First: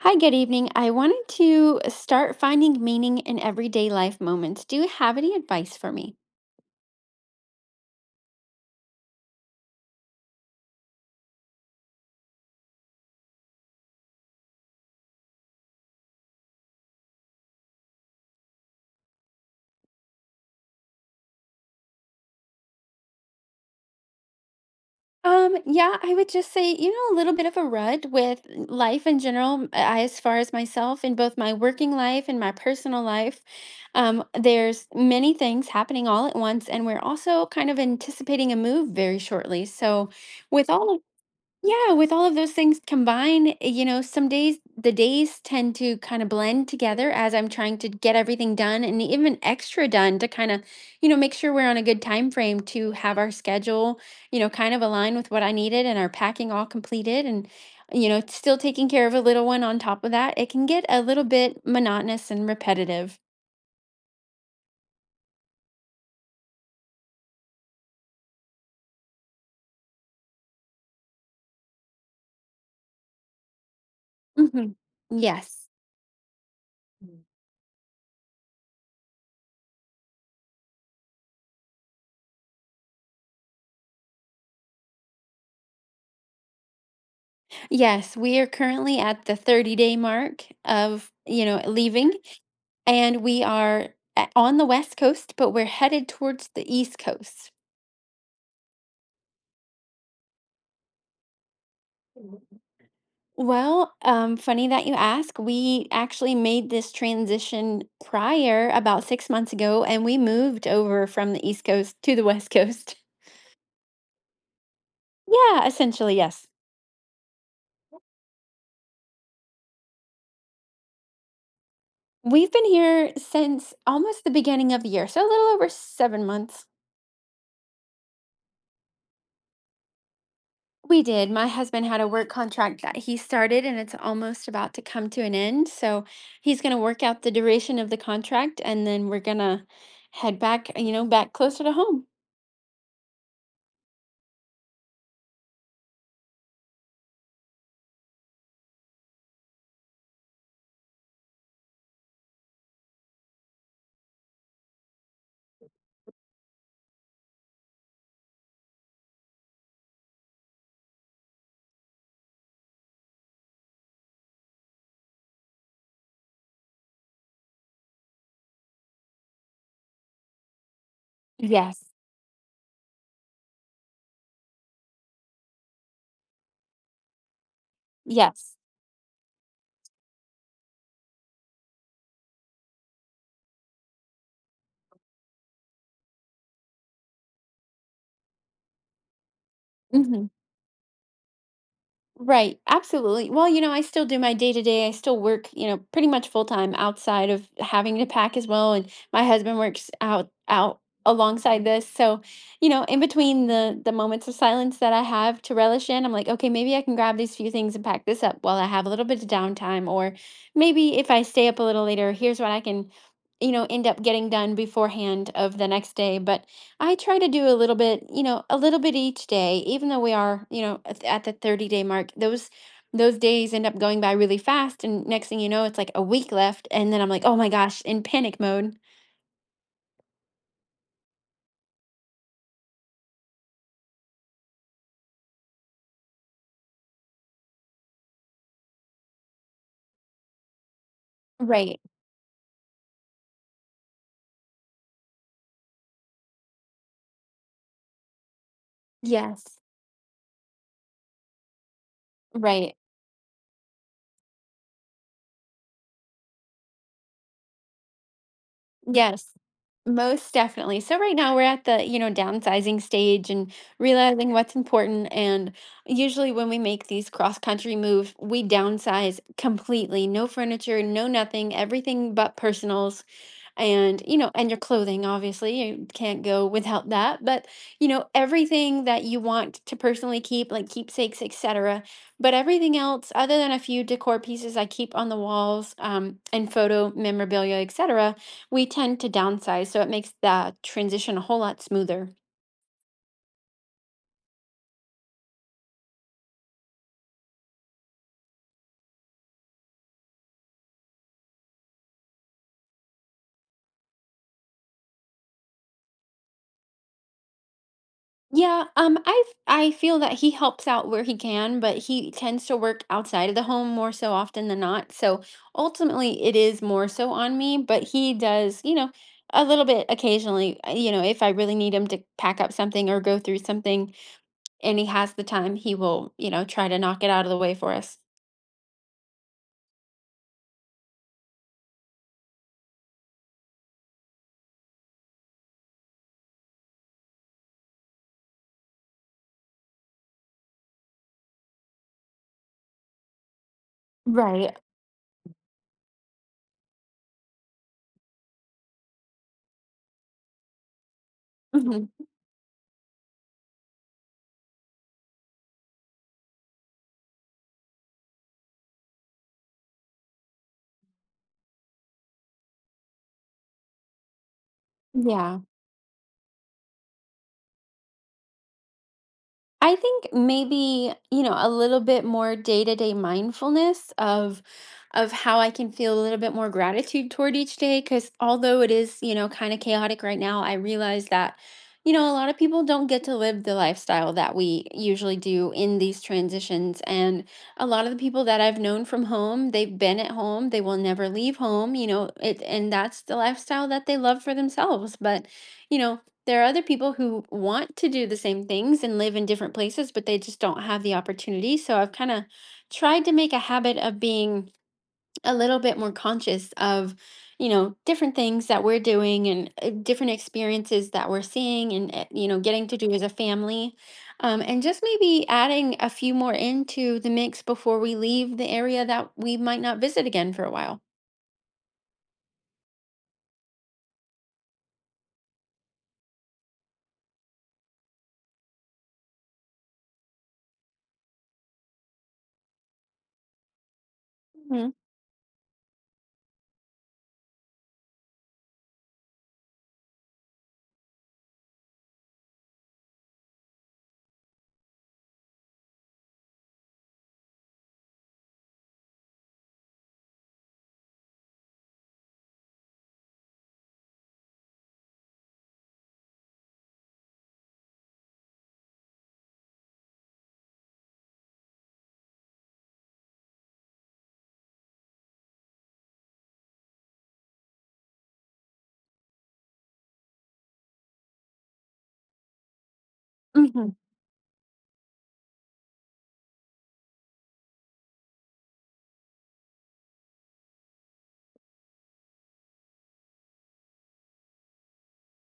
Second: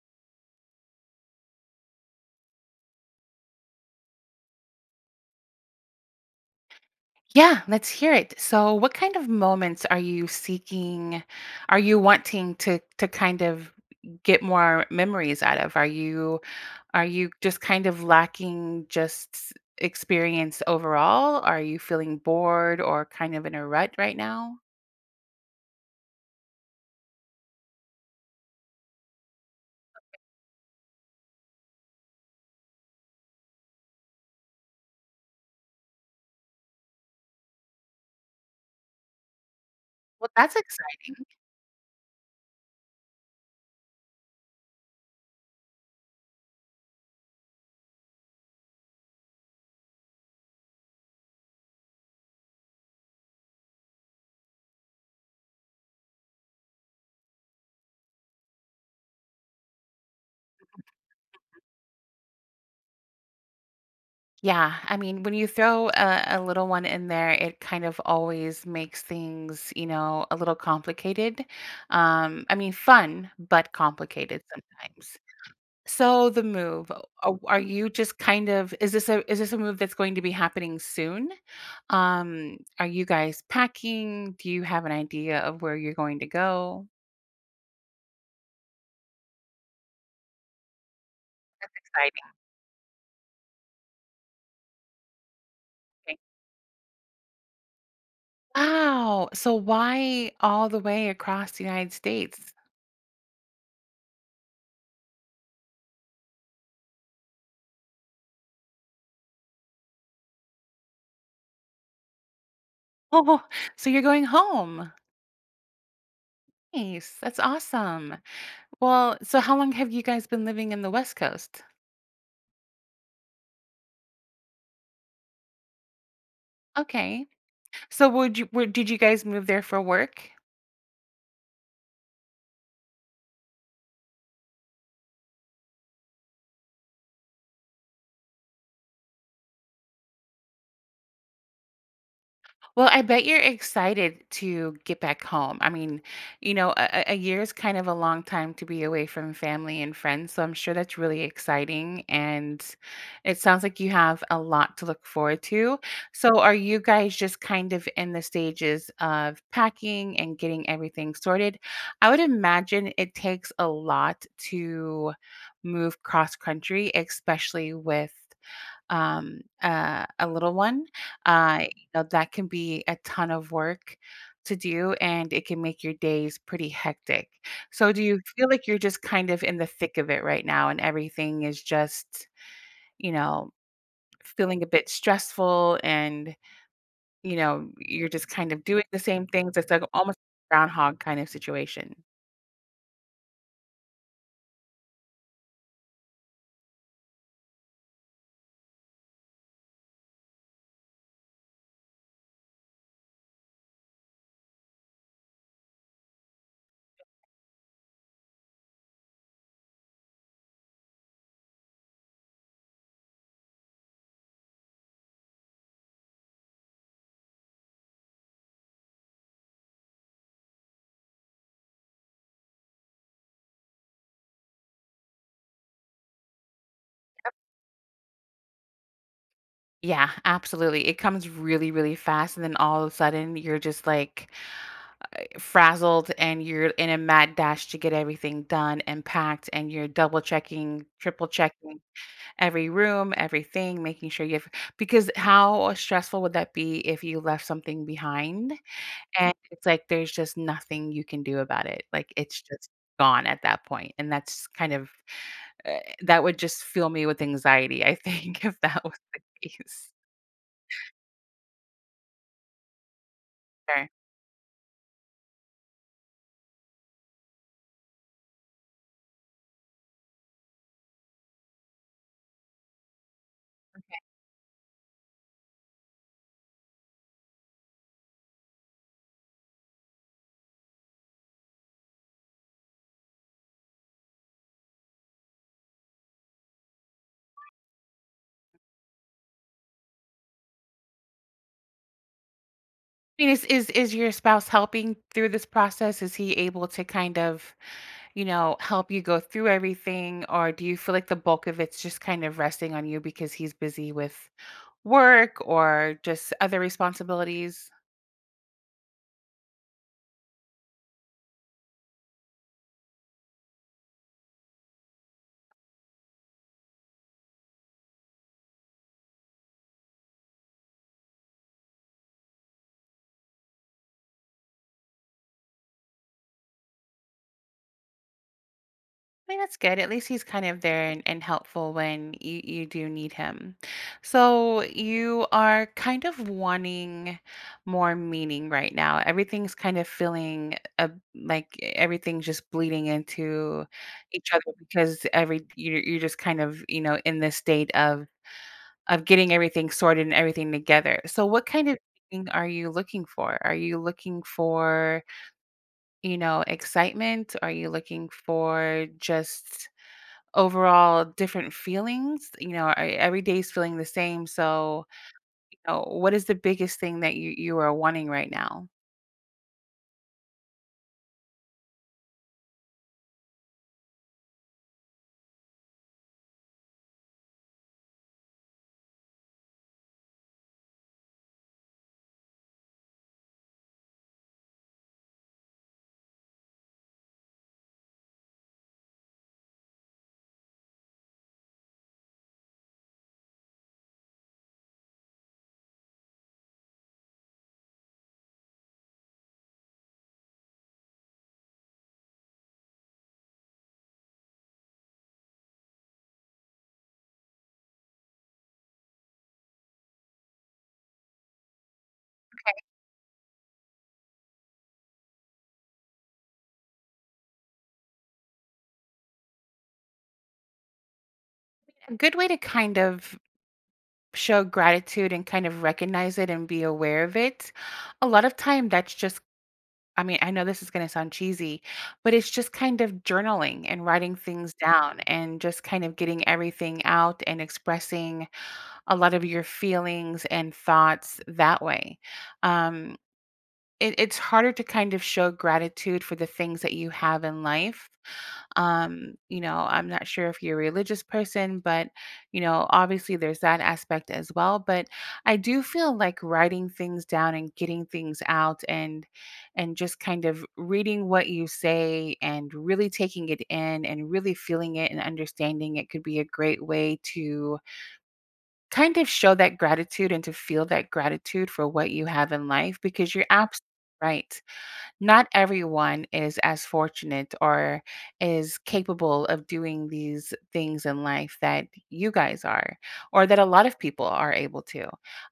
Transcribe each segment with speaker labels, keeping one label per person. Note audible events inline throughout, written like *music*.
Speaker 1: Hi, good evening. I wanted to start finding meaning in everyday life moments. Do you have any advice for me?
Speaker 2: Yeah, let's hear it. So, what kind of moments are you seeking? Are you wanting to kind of get more memories out of? Are you just kind of lacking just experience overall? Are you feeling bored or kind of in a rut right now?
Speaker 1: Yeah, I would just say, a little bit of a rut with life in general, as far as myself in both my working life and my personal life. There's many things happening all at once, and we're also kind of anticipating a move very shortly. So,
Speaker 2: Well, that's
Speaker 1: with all of
Speaker 2: exciting.
Speaker 1: yeah, with all of those things combined, some days the days tend to kind of blend together as I'm trying to get everything done and even extra done to kind of, make sure we're on a good time frame to have our schedule, kind of align with what I needed and our packing all completed. And still taking care of a little one on top of that. It can get a little bit monotonous and repetitive.
Speaker 2: Yeah, I mean, when you throw a little one in there, it kind of always makes things, you know, a little complicated. I mean, fun but complicated
Speaker 1: Mhm.
Speaker 2: sometimes.
Speaker 1: Yes.
Speaker 2: So the move, a are you just kind of is this a move that's going to be happening soon? Are you guys packing? Do you have an idea of where you're going to go?
Speaker 1: Yes, we are currently at the 30-day mark of, leaving.
Speaker 2: Exciting.
Speaker 1: And we are on the West Coast, but we're headed towards the East Coast.
Speaker 2: Wow. So why all the way across the United
Speaker 1: Mhm.
Speaker 2: States? *laughs*
Speaker 1: Well, funny that you ask. We actually made this transition prior about 6 months ago, and we moved over from the East Coast to the West Coast. *laughs*
Speaker 2: Oh, so you're going home.
Speaker 1: Yeah, essentially, yes.
Speaker 2: Nice. That's awesome. Well, so how long have you guys been living in the West Coast?
Speaker 1: We've been here since almost the beginning of the year, so a little over 7 months.
Speaker 2: Okay. So did you guys move there for work?
Speaker 1: We did. My husband had a work contract that he started and it's almost about to come to an end. So he's going to work out the duration of the contract, and then we're going to head back, back closer to home.
Speaker 2: Well, I bet you're excited to get back home. I mean, you know, a year is kind of a long time to be away from family and friends. So I'm sure that's really exciting. And it sounds like you have a lot to look forward to. So are you guys just kind of in the stages of packing and getting everything sorted? I would imagine it takes a lot to move cross country, especially with a little one, Mhm,
Speaker 1: Yes.
Speaker 2: you know, that can be a ton of work to do, and it can make your days pretty hectic. So do you feel
Speaker 1: Yes.
Speaker 2: like you're just kind of in the thick of it right now and everything is just, you know, feeling a bit stressful, and, you know, you're just kind of doing the same things. It's like almost
Speaker 1: Mhm.
Speaker 2: groundhog kind of situation.
Speaker 1: Right, absolutely. Well, I still do my day to day. I still work, pretty much full time outside of having to pack as well. And my husband works out alongside this. So, in between the moments of silence that I have to relish in, I'm like, okay, maybe I can grab these few things and pack this up while I have a little bit of downtime. Or maybe if I stay up a little later, here's what I can, end up getting done beforehand of the next day. But I try to do a little bit, a little bit each day, even though we are, at the 30-day mark. Those days end up going by really fast, and next thing you know, it's like a week left and then I'm like, "Oh my gosh," in panic mode.
Speaker 2: Yeah, absolutely. It comes really, really fast. And then all of a sudden you're just like frazzled, and you're in a mad dash to get everything done and packed, and you're double checking, triple checking
Speaker 1: Right.
Speaker 2: every room, everything, making sure you have, because how stressful would that be if you left something behind and
Speaker 1: Yes.
Speaker 2: it's like there's just nothing you can do about it. Like it's just
Speaker 1: Right.
Speaker 2: gone at that point. And that's kind of that would just fill me with anxiety, I think, *laughs* if that was
Speaker 1: Yes,
Speaker 2: the case.
Speaker 1: most definitely. So right now we're at the downsizing stage and
Speaker 2: Sure.
Speaker 1: realizing what's important. And usually when we make these cross-country moves, we downsize completely. No furniture, no nothing, everything but personals and your clothing, obviously. You can't go without that. But, everything that you want to personally keep, like keepsakes, etc. But everything else, other than a few decor pieces I keep on the walls, and photo memorabilia, etc., we tend to downsize, so it makes the transition a whole lot smoother.
Speaker 2: I mean, is your spouse helping through this process? Is he able to kind of, you know, help you go through everything? Or do you feel like the bulk of it's just kind of resting on you because he's busy with work or just other responsibilities?
Speaker 1: Yeah, I feel that he helps out where he can, but he tends to work outside of the home more so often than not. So ultimately, it is more so on me, but he does, a little bit occasionally. If I really need him to pack up something or go through something, and he has the time, he will, try to knock it out of the way for us.
Speaker 2: I mean, that's good. At least he's kind of there and helpful when you do need him. So you are kind of wanting more meaning right now. Everything's kind of feeling like everything's just bleeding into each other
Speaker 1: Right.
Speaker 2: because every you're just kind of, you know, in this state of getting everything sorted and everything together. So what kind of
Speaker 1: Mhm.
Speaker 2: thing are you looking for? Are you looking for, you know, excitement? Are you looking for just overall different feelings? You know, are every day's feeling the same? So,
Speaker 1: Yeah.
Speaker 2: you know, what is the biggest thing that you are wanting right now?
Speaker 1: I think maybe, a little bit more day-to-day mindfulness of how I can feel a little bit more gratitude toward each day, cuz although it is, kind of chaotic right now, I realize that a lot of people don't get to live the lifestyle that we usually do in these transitions. And a lot of the people that I've known from home, they've been at home, they will never leave home, it, and that's the lifestyle that they love for themselves. But you know, there are other people who want to do the same things and live in different places, but they just don't have the opportunity. So I've kind of tried to make a habit of being a little bit more conscious of, different things that we're doing, and different experiences that we're seeing, and, getting to do as a family. And just maybe adding a few more into the mix before we leave the area that we might not visit again for a while.
Speaker 2: A good way to kind of show gratitude and kind of recognize it and be aware of it, a lot of time that's just, I mean, I know this is gonna sound cheesy, but it's just kind of journaling and writing things
Speaker 1: Hmm.
Speaker 2: down and just kind of getting everything out and expressing a lot of your feelings and thoughts that way. Um, it's harder to kind of show gratitude for the things that you have in life. Um, you know, I'm not sure if you're a religious person, but you know, obviously there's that aspect as well, but I do feel like writing things down and getting things out and just kind of reading what you say and really taking it in and really feeling it and understanding it could be a great way to kind of show that gratitude and to feel that gratitude for what you have in life, because you're absolutely
Speaker 1: Hmm.
Speaker 2: right. Not everyone is as fortunate or is capable of doing these things in life that you guys are, or that a lot of people are able to.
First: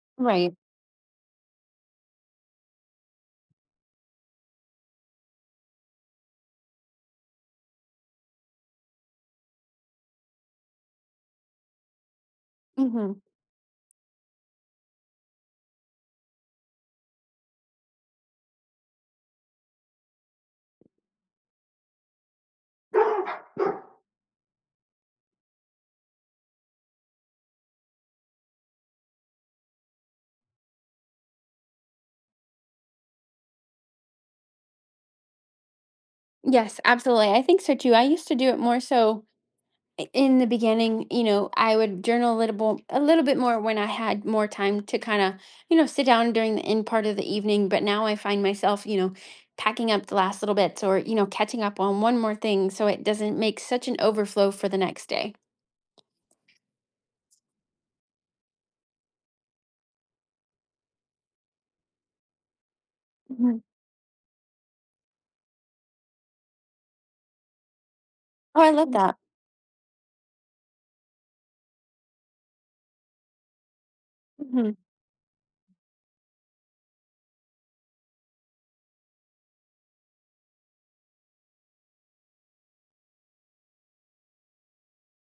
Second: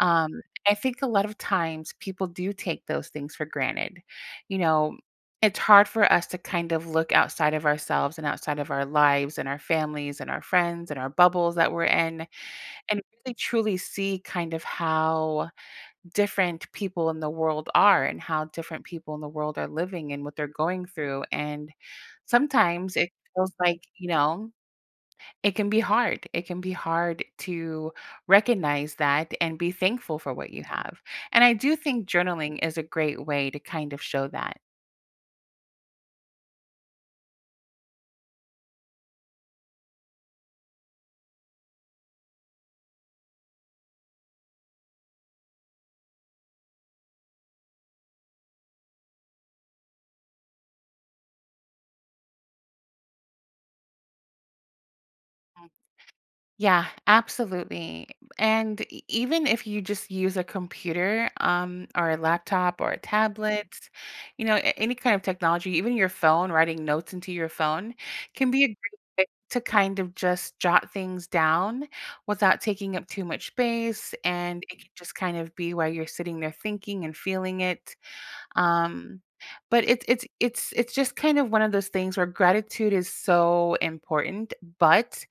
Speaker 2: Um,
Speaker 1: Right.
Speaker 2: I think a lot of times people do take those things for granted. You know, it's hard for us to kind of look outside of ourselves and outside of our lives and our families and our friends and our bubbles that we're in and
Speaker 1: Hmm.
Speaker 2: really truly see kind of how different people in the world are and how different people in the world are living and what they're going through. And sometimes it feels like, you know, it can be hard. It can be hard to recognize that and be thankful for what you have. And I do think journaling is a great way to kind of show that.
Speaker 1: Yes, absolutely. I think so too. I used to do it more so in the beginning, I would journal a little bit more when I had more time to kind of, sit down during the end part of the evening. But now I find myself, packing up the last little bits, or, catching up on one more thing so it doesn't make such an overflow for the next day.
Speaker 2: Yeah, absolutely. And even if you just use a computer, or a laptop or a
Speaker 1: Mhm.
Speaker 2: tablet, you know, any kind of technology, even your phone, writing notes into your phone can
Speaker 1: Oh,
Speaker 2: be a
Speaker 1: I
Speaker 2: great
Speaker 1: love, mhm, that.
Speaker 2: way to kind of just jot things down without taking up too much space. And
Speaker 1: Hmm.
Speaker 2: it can just kind of be while you're sitting there thinking and feeling it. Um, but it's just kind of one of those things where gratitude is so important, but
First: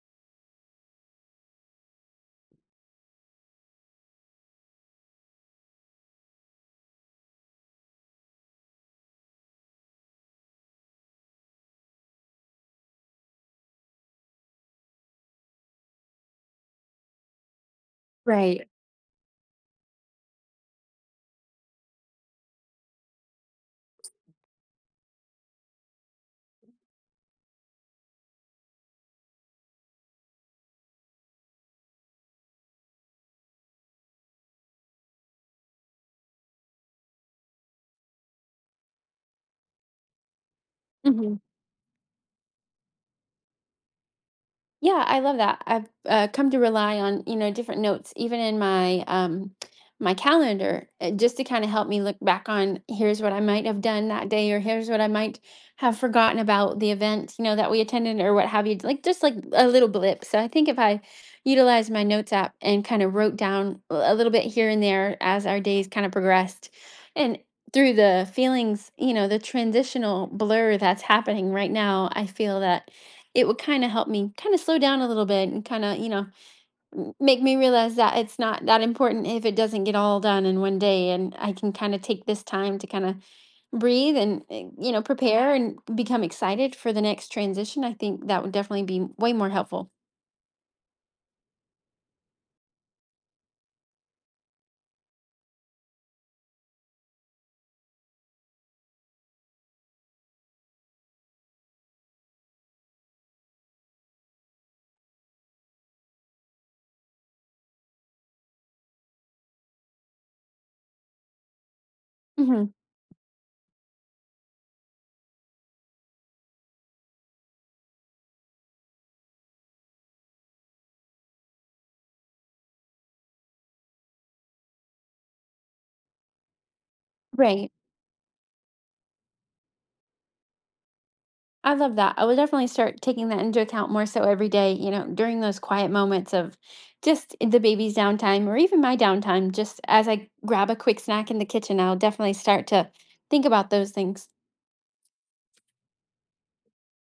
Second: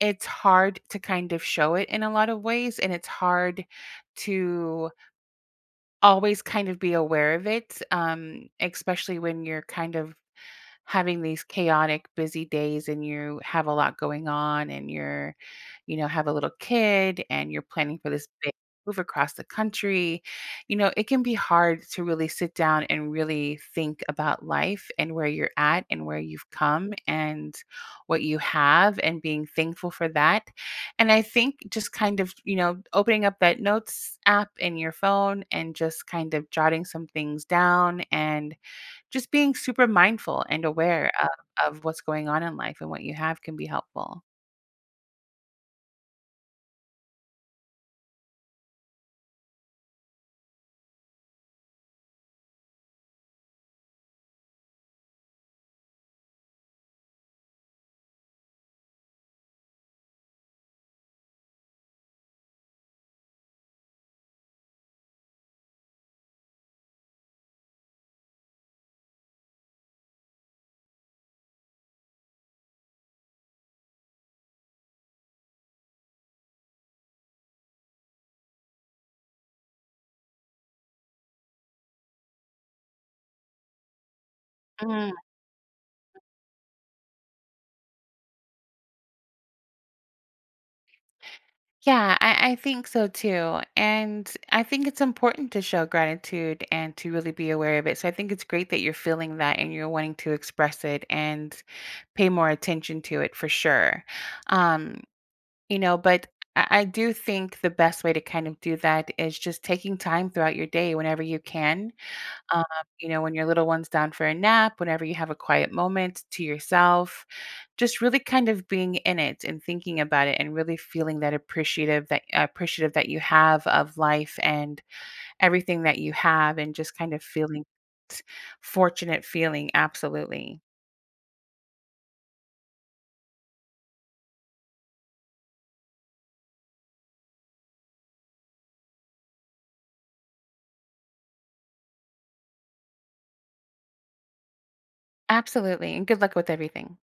Speaker 2: it's hard to kind of show it in a lot of ways, and it's hard to always kind of be aware of it. Um, especially when you're kind of having these chaotic, busy days and you have a lot going on, and you're, you know, have a little kid and you're planning for this big
Speaker 1: Right.
Speaker 2: move across the country, you know, it can be hard to really sit down and really think about life and where you're at and where you've come and what you have and being thankful for that. And I think just kind of, you know, opening up that notes app in your phone and just kind of jotting some things down and just being super mindful and aware
Speaker 1: Mhm.
Speaker 2: of what's going on in life and what you have can be helpful.
Speaker 1: Yeah, I love that. I've come to rely on, different notes, even in my calendar, just to kind of help me look back on here's what I might have done that day, or here's what I might have forgotten about the event, that we attended or what have you. Like just like a little blip. So I think if I utilized my notes app and kind of wrote down a little bit here and there as our days kind of progressed, and through the feelings, the transitional blur that's happening right now, I feel that it would kinda help me kinda slow down a little bit and kinda, m make me realize that it's not that important if it doesn't get all done in one day, and I can kinda take this time to kinda breathe and
Speaker 2: Mm,
Speaker 1: prepare and become excited for the next transition. I think that would definitely be way more helpful.
Speaker 2: yeah, I think so too, and I think it's important to show gratitude and to really be aware of it, so I think it's great that you're feeling that and you're wanting to express it and pay more attention to it for sure. Um, you know, but I do think the best way to kind of do that is just taking time throughout your day whenever you can. Um,
Speaker 1: Mhm.
Speaker 2: you know, when your little one's down for a nap, whenever you have a quiet moment to yourself, just really kind of being in it and thinking about it and really feeling that appreciative that you have of life and everything that you have and just kind of feeling
Speaker 1: Right.
Speaker 2: fortunate feeling absolutely.
Speaker 1: I love that. I will definitely start taking that into account more so every day, during those quiet moments of just the baby's downtime or even my downtime, just as I grab a quick snack in the kitchen, I'll definitely start to think about those things.
Speaker 2: Absolutely. And good luck with everything.